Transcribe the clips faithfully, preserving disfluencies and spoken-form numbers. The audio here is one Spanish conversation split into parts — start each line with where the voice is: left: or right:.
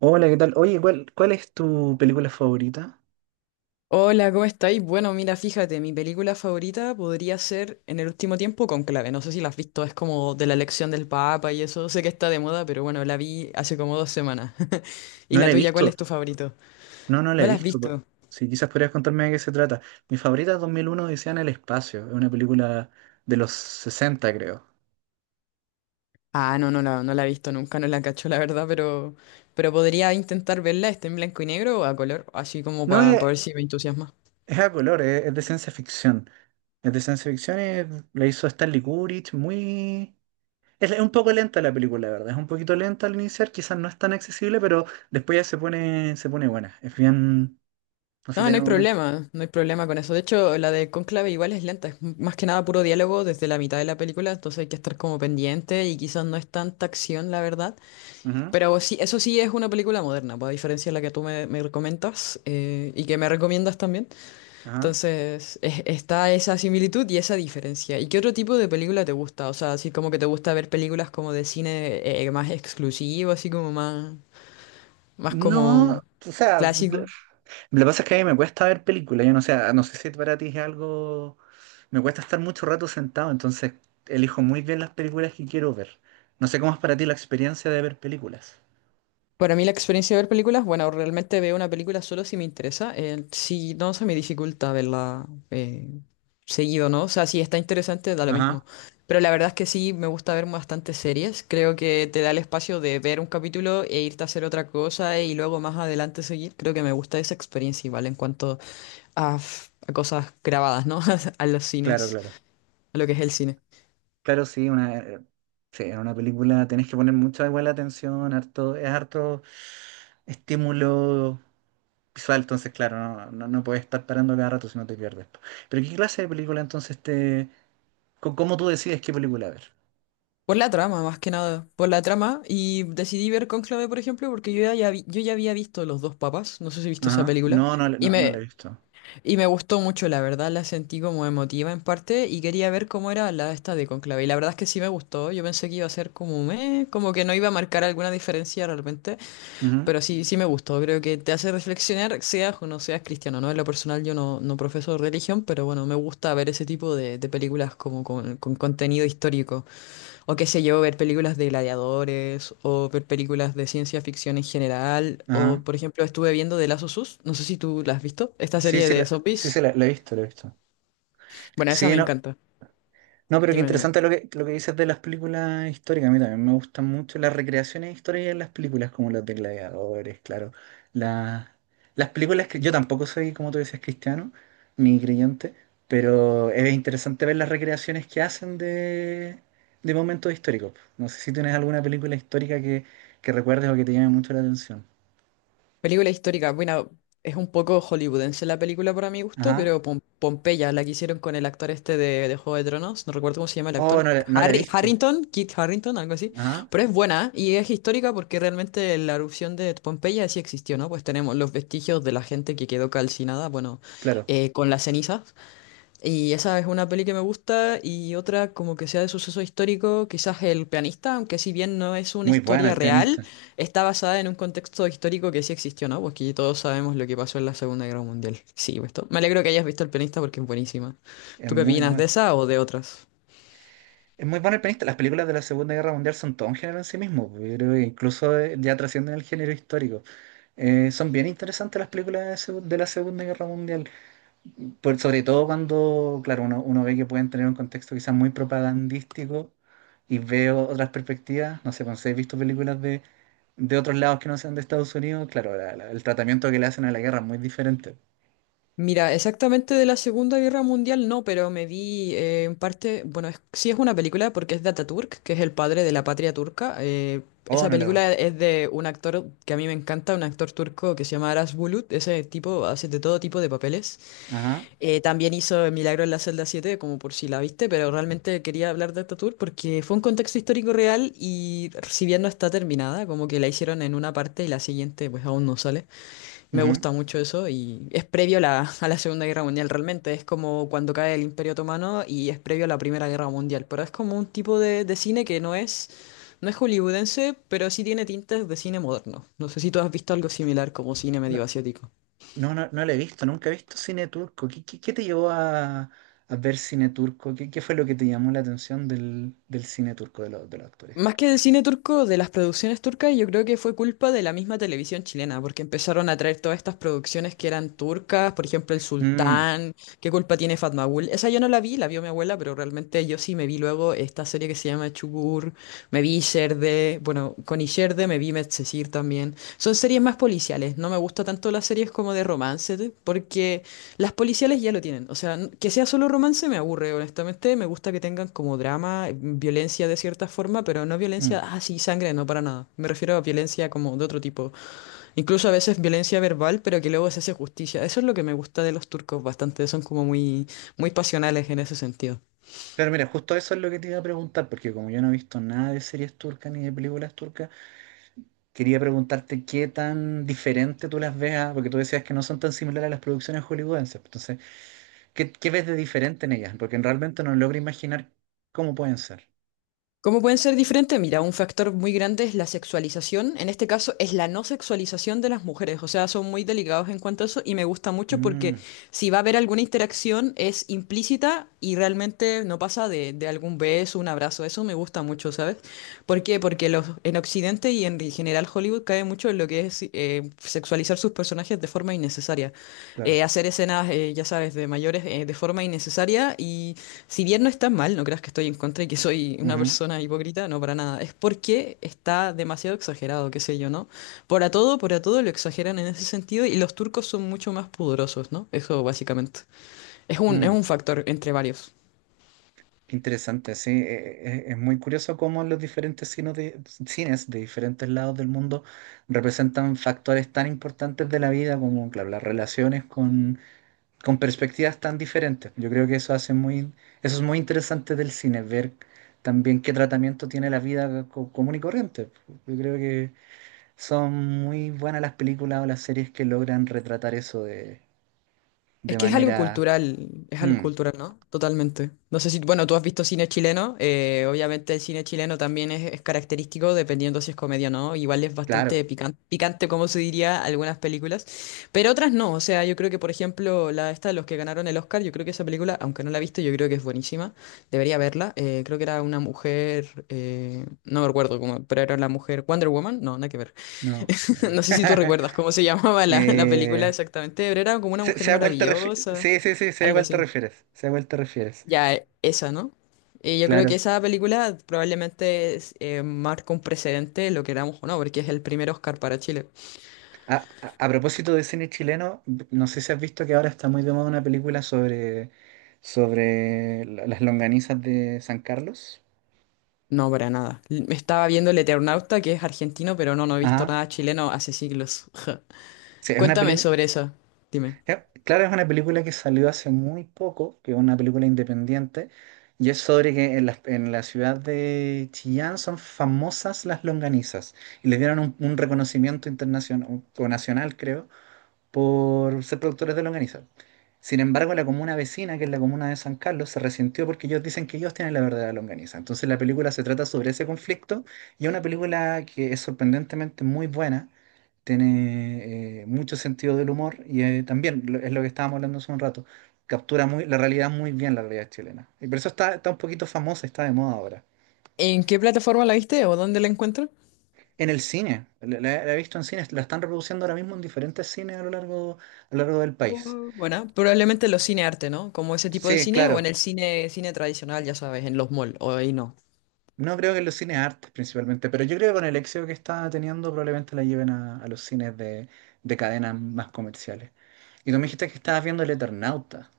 right: Hola, ¿qué tal? Oye, ¿cuál, cuál es tu película favorita?
left: Hola, ¿cómo estáis? Bueno, mira, fíjate, mi película favorita podría ser En el último tiempo Conclave. No sé si la has visto, es como de la elección del Papa y eso. Sé que está de moda, pero bueno, la vi hace como dos semanas. ¿Y
right: No
left: la
right: la he
left: tuya, cuál
right: visto.
left: es tu favorito?
right: No, no la
left: ¿No
right: he
left: la has
right: visto. po-
left: visto?
right: Sí, quizás podrías contarme de qué se trata. Mi favorita es dos mil uno Odisea en el espacio. Es una película de los sesenta, creo.
left: Ah, no, no la, no la he visto nunca, no la cacho, la verdad, pero, pero podría intentar verla, ¿está en blanco y negro o a color, así como
right: No
left: para
right: es,
left: ver si me entusiasma?
right: es a color, es, es de ciencia ficción. Es de ciencia ficción, es- la hizo Stanley Kubrick, muy... Es, es un poco lenta la película, la verdad. Es un poquito lenta al iniciar, quizás no es tan accesible, pero después ya se pone, se pone buena. Es bien... No sé,
left: No, no
right: tiene
left: hay
right: momentos.
left: problema, no hay problema con eso. De hecho, la de Cónclave igual es lenta, es m- más que nada puro diálogo desde la mitad de la película, entonces hay que estar como pendiente y quizás no es tanta acción, la verdad.
right: Ujú.
left: Pero sí, eso sí es una película moderna, pues, a diferencia de la que tú me, me comentas, eh, y que me recomiendas también.
right: Ajá.
left: Entonces, es- está esa similitud y esa diferencia. ¿Y qué otro tipo de película te gusta? O sea, así como que te gusta ver películas como de cine, eh, más exclusivo, así como más, más
right: No,
left: como
right: o sea,
left: clásico.
right: lo que pasa es que a mí me cuesta ver películas. Yo no sé, no sé si para ti es algo. Me cuesta estar mucho rato sentado, entonces elijo muy bien las películas que quiero ver. No sé cómo es para ti la experiencia de ver películas.
left: Para mí la experiencia de ver películas, bueno, realmente veo una película solo si me interesa. eh, si no, se me dificulta verla, eh, seguido, ¿no? O sea, si está interesante, da lo
right: Ajá,
left: mismo. Pero la verdad es que sí, me gusta ver bastantes series. Creo que te da el espacio de ver un capítulo e irte a hacer otra cosa y luego más adelante seguir. Creo que me gusta esa experiencia igual en cuanto a, f- a cosas grabadas, ¿no? A los
right: claro,
left: cines,
right: claro.
left: a lo que es el cine.
right: Claro, sí, una, eh, sí, en una película tenés que poner mucha igual atención, harto, es harto estímulo visual, entonces claro, no, no, no puedes estar parando cada rato si no te pierdes. Pero ¿qué clase de película entonces te... co- cómo tú decides qué película ver?
left: Por la trama, más que nada, por la trama. Y decidí ver Cónclave, por ejemplo, porque yo ya, ya vi- yo ya había visto Los dos papas, no sé si viste esa
right: Ajá.
left: película,
right: No, no, la-
left: y
right: no, no la
left: me,
right: he visto.
left: y me gustó mucho, la verdad, la sentí como emotiva en parte, y quería ver cómo era la esta de Cónclave. Y la verdad es que sí me gustó, yo pensé que iba a ser como, meh, como que no iba a marcar alguna diferencia realmente,
right: Ujú.
left: pero sí, sí me gustó, creo que te hace reflexionar, seas o no seas cristiano, ¿no? En lo personal yo no, no profeso religión, pero bueno, me gusta ver ese tipo de, de películas como con con contenido histórico. O qué sé yo, ver películas de gladiadores, o ver películas de ciencia ficción en general,
right: Ah,
left: o por ejemplo estuve viendo The Last of Us, no sé si tú la has visto, esta
right: sí,
left: serie
right: sí,
left: de
right: la, sí, sí,
left: zombies.
right: la, la he visto, la he visto.
left: Bueno, esa
right: Sí,
left: me
right: no,
left: encanta.
right: no, pero qué
left: Dime, dime.
right: interesante lo que, lo que dices de las películas históricas. A mí también me gustan mucho las recreaciones históricas en las películas, como las de Gladiadores, claro. Las, las películas que yo tampoco soy, como tú dices, cristiano, ni creyente, pero es interesante ver las recreaciones que hacen de, de momentos históricos. No sé si tienes alguna película histórica que, que recuerdes o que te llame mucho la atención.
left: Película histórica, bueno, es un poco hollywoodense la película para mi gusto,
right: Ajá.
left: pero Pom- Pompeya, la que hicieron con el actor este de, de Juego de Tronos, no recuerdo cómo se llama el
right: Oh,
left: actor,
right: no, la- no la he
left: Harry,
right: visto.
left: Harrington, Kit Harrington, algo así,
right: Ajá.
left: pero es buena y es histórica porque realmente la erupción de Pompeya sí existió, ¿no? Pues tenemos los vestigios de la gente que quedó calcinada, bueno,
right: Claro.
left: eh, con las cenizas. Y esa es una peli que me gusta y otra como que sea de suceso histórico, quizás El pianista, aunque si bien no es una
right: Muy buena
left: historia
right: el
left: real,
right: pianista.
left: está basada en un contexto histórico que sí existió, ¿no? Porque todos sabemos lo que pasó en la Segunda Guerra Mundial. Sí, pues, to- me alegro que hayas visto El pianista porque es buenísima.
right: Es
left: ¿Tú qué
right: muy
left: opinas de
right: bueno.
left: esa o de otras?
right: Es muy bueno el pianista. Las películas de la Segunda Guerra Mundial son todo un género en sí mismo. Pues, yo creo que incluso eh, ya trascienden el género histórico. Eh, son bien interesantes las películas de, segu- de la Segunda Guerra Mundial. Por, sobre todo cuando, claro, uno, uno ve que pueden tener un contexto quizás muy propagandístico y veo otras perspectivas. No sé, cuando he visto películas de, de otros lados que no sean de Estados Unidos, claro, la- la- el tratamiento que le hacen a la guerra es muy diferente.
left: Mira, exactamente de la Segunda Guerra Mundial no, pero me vi, eh, en parte, bueno, es- sí es una película porque es de Ataturk, que es el padre de la patria turca. eh,
right: Oh,
left: esa
right: no le va.
left: película es de un actor que a mí me encanta, un actor turco que se llama Aras Bulut. Ese tipo hace de todo tipo de papeles.
right: Ajá.
left: Eh, también hizo El Milagro en la celda siete, como por si la viste, pero realmente quería hablar de Ataturk porque fue un contexto histórico real y si bien no está terminada, como que la hicieron en una parte y la siguiente pues aún no sale. Me
right: Ujú.
left: gusta mucho eso y es previo a la, a la Segunda Guerra Mundial realmente. Es como cuando cae el Imperio Otomano y es previo a la Primera Guerra Mundial. Pero es como un tipo de, de cine que no es, no es hollywoodense, pero sí tiene tintes de cine moderno. No sé si tú has visto algo similar como cine medio asiático.
right: No, no, no lo he visto, nunca he visto cine turco. ¿Qué, qué- qué te llevó a, a ver cine turco? ¿Qué, qué fue lo que te llamó la atención del, del cine turco, de, los de los actores
left: Más
right: turcos?
left: que del cine turco, de las producciones turcas, yo creo que fue culpa de la misma televisión chilena, porque empezaron a traer todas estas producciones que eran turcas, por ejemplo, El
right: Mm,
left: Sultán, ¿qué culpa tiene Fatmagul? Esa yo no la vi, la vio mi abuela, pero realmente yo sí me vi luego esta serie que se llama Çukur, me vi Sherde, bueno, con Isherde me vi Medcezir también. Son series más policiales, no me gusta tanto las series como de romance, porque las policiales ya lo tienen. O sea, n- que sea solo romance me aburre, honestamente. Me gusta que tengan como drama, eh, violencia de cierta forma, pero no violencia,
right: mm.
left: ah, sí, sangre, no, para nada. Me refiero a violencia como de otro tipo. Incluso a veces violencia verbal, pero que luego se hace justicia. Eso es lo que me gusta de los turcos bastante. Son como muy, muy pasionales en ese sentido.
right: Claro, mira, justo eso es lo que te iba a preguntar, porque como yo no he visto nada de series turcas ni de películas turcas, quería preguntarte qué tan diferente tú las veas, porque tú decías que no son tan similares a las producciones hollywoodenses. Entonces, ¿qué, qué ves de diferente en ellas? Porque realmente no logro imaginar cómo pueden ser.
left: ¿Cómo pueden ser diferentes? Mira, un factor muy grande es la sexualización. En este caso es la no sexualización de las mujeres. O sea, son muy delicados en cuanto a eso y me gusta mucho porque
right: Mm,
left: si va a haber alguna interacción es implícita y realmente no pasa de, de algún beso, un abrazo. Eso me gusta mucho, ¿sabes? ¿Por qué? Porque los, en Occidente y en general Hollywood cae mucho en lo que es sexi- eh, sexualizar sus personajes de forma innecesaria.
right: claro.
left: Eh, hacer escenas, eh, ya sabes, de mayores, eh, de forma innecesaria y si bien no está mal, no creas que estoy en contra y que soy una
right: Ujú,
left: persona hipócrita, no, para nada. Es porque está demasiado exagerado, qué sé yo, ¿no? Por a todo, por a todo lo exageran en ese sentido y los turcos son mucho más pudorosos, ¿no? Eso básicamente. Es un, es
right: mm.
left: un factor entre varios.
right: Qué interesante, sí. eh, eh, Es muy curioso cómo los diferentes cines de, cines de diferentes lados del mundo representan factores tan importantes de la vida como, claro, las relaciones con, con perspectivas tan diferentes. Yo creo que eso hace muy, eso es muy interesante del cine, ver también qué tratamiento tiene la vida co- común y corriente. Yo creo que son muy buenas las películas o las series que logran retratar eso de,
left: Es
right: de
left: que es algo
right: manera...
left: cultural, es algo
right: Mm,
left: cultural, ¿no? Totalmente. No sé si, bueno, tú has visto cine chileno, eh, obviamente el cine chileno también es, es característico dependiendo si es comedia o no, igual es
right: claro,
left: bastante pican- picante, como se diría, algunas películas, pero otras no, o sea, yo creo que, por ejemplo, la esta, de los que ganaron el Oscar, yo creo que esa película, aunque no la he visto, yo creo que es buenísima, debería verla, eh, creo que era una mujer, eh, no me recuerdo cómo, pero era la mujer Wonder Woman, no, nada que ver.
right: no.
left: No sé si tú
right: eh,
left: recuerdas cómo se llamaba la, la
right: Eh,
left: película exactamente, pero era como una
right: Sé,
left: mujer
right: sé a cuál te refieres.
left: maravillosa,
right: Sí, sí, sí, sé a
left: algo
right: cuál te
left: así.
right: refieres. Sé a cuál te refieres.
left: Ya, e- esa, ¿no? Y yo creo que
right: Claro.
left: esa película probablemente es, eh, marca un precedente, lo queramos o no, porque es el primer Oscar para Chile.
right: A, a- a propósito de cine chileno, no sé si has visto que ahora está muy de moda una película sobre, sobre la- las longanizas de San Carlos.
left: No, para nada. L- Me estaba viendo El Eternauta, que es argentino, pero no, no he visto
right: Ajá.
left: nada chileno hace siglos.
right: Sí, es una
left: Cuéntame
right: película.
left: sobre esa, dime.
right: Claro, es una película que salió hace muy poco, que es una película independiente, y es sobre que en la, en la ciudad de Chillán son famosas las longanizas, y les dieron un, un reconocimiento internacional o nacional, creo, por ser productores de longaniza. Sin embargo, la comuna vecina, que es la comuna de San Carlos, se resintió porque ellos dicen que ellos tienen la verdadera longaniza. Entonces la película se trata sobre ese conflicto y es una película que es sorprendentemente muy buena, tiene eh, mucho sentido del humor y eh, también lo- es lo que estábamos hablando hace un rato, captura muy, la realidad muy bien, la realidad chilena. Y por eso está, está un poquito famosa, está de moda ahora.
left: ¿En qué plataforma la viste o dónde la encuentro?
right: En el cine, la, la- la he visto en cines, la están reproduciendo ahora mismo en diferentes cines a lo largo, a lo largo del país.
left: Uh, Buena, probablemente los cine arte, ¿no? Como ese tipo de
right: Sí,
left: cine, o en
right: claro.
left: el cine, cine tradicional, ya sabes, en los malls, o ahí no.
right: No creo que en los cines artes principalmente, pero yo creo que con el éxito que está teniendo probablemente la lleven a, a los cines de, de cadenas más comerciales. Y tú me dijiste que estabas viendo El Eternauta.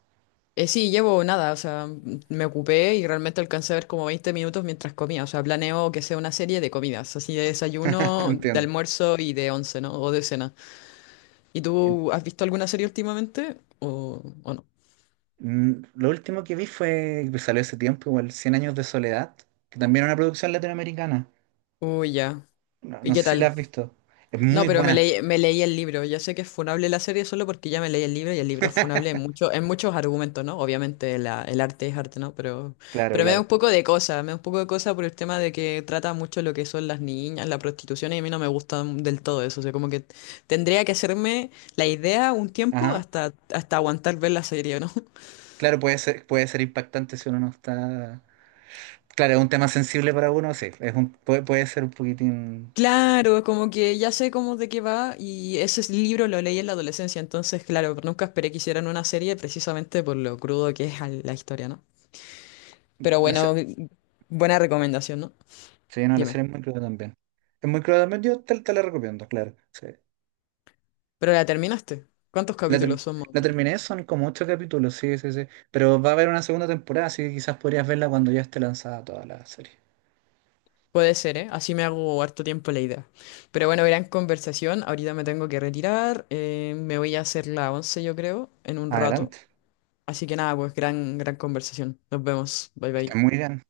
left: Eh, sí, llevo nada, o sea, m- me ocupé y realmente alcancé a ver como veinte minutos mientras comía, o sea, planeo que sea una serie de comidas, así de desayuno, de
right: Entiendo.
left: almuerzo y de once, ¿no? O de cena. ¿Y
right: Eh,
left: tú has visto alguna serie últimamente? ¿O, o no?
right: mm, Lo último que vi fue, que salió hace tiempo, igual, cien años de soledad, que también es una producción latinoamericana.
left: Uy, ya.
right: No,
left: ¿Y
right: no sé
left: qué
right: si la
left: tal?
right: has visto. Es
left: No,
right: muy
left: pero me
right: buena.
left: leí, me leí el libro. Ya sé que es funable la serie solo porque ya me leí el libro y el libro es funable en, mucho, en muchos argumentos, ¿no? Obviamente la- el arte es arte, ¿no? Pero,
right: Claro,
left: pero me da un
right: claro.
left: poco de cosa, me da un poco de cosa por el tema de que trata mucho lo que son las niñas, la prostitución y a mí no me gusta del todo eso. O sea, como que tendría que hacerme la idea un tiempo
right: Ajá.
left: hasta, hasta aguantar ver la serie, ¿no?
right: Claro, puede ser, puede ser impactante si uno no está. Claro, es un tema sensible para uno, sí. Es un, puede, puede ser un poquitín.
left: Claro, como que ya sé cómo de qué va y ese es- libro lo leí en la adolescencia, entonces claro, nunca esperé que hicieran una serie precisamente por lo crudo que es al- la historia, ¿no? Pero
right: La,
left: bueno, buena recomendación, ¿no?
right: Sí, no, la
left: Dime.
right: serie es muy cruda también. Es muy cruda también, yo te, te la recomiendo, claro. Sí.
left: ¿Pero la terminaste? ¿Cuántos
right: La, ter-
left: capítulos son más o
right: la
left: menos?
right: terminé, son como ocho capítulos, sí, sí, sí. Pero va a haber una segunda temporada, así que quizás podrías verla cuando ya esté lanzada toda la serie.
left: Puede ser, ¿eh? Así me hago harto tiempo la idea. Pero bueno, gran conversación. Ahorita me tengo que retirar. eh, me voy a hacer la once, yo creo, en un rato.
right: Adelante.
left: Así que nada, pues gran, gran conversación. Nos vemos. Bye
right: Está
left: bye.
right: muy bien.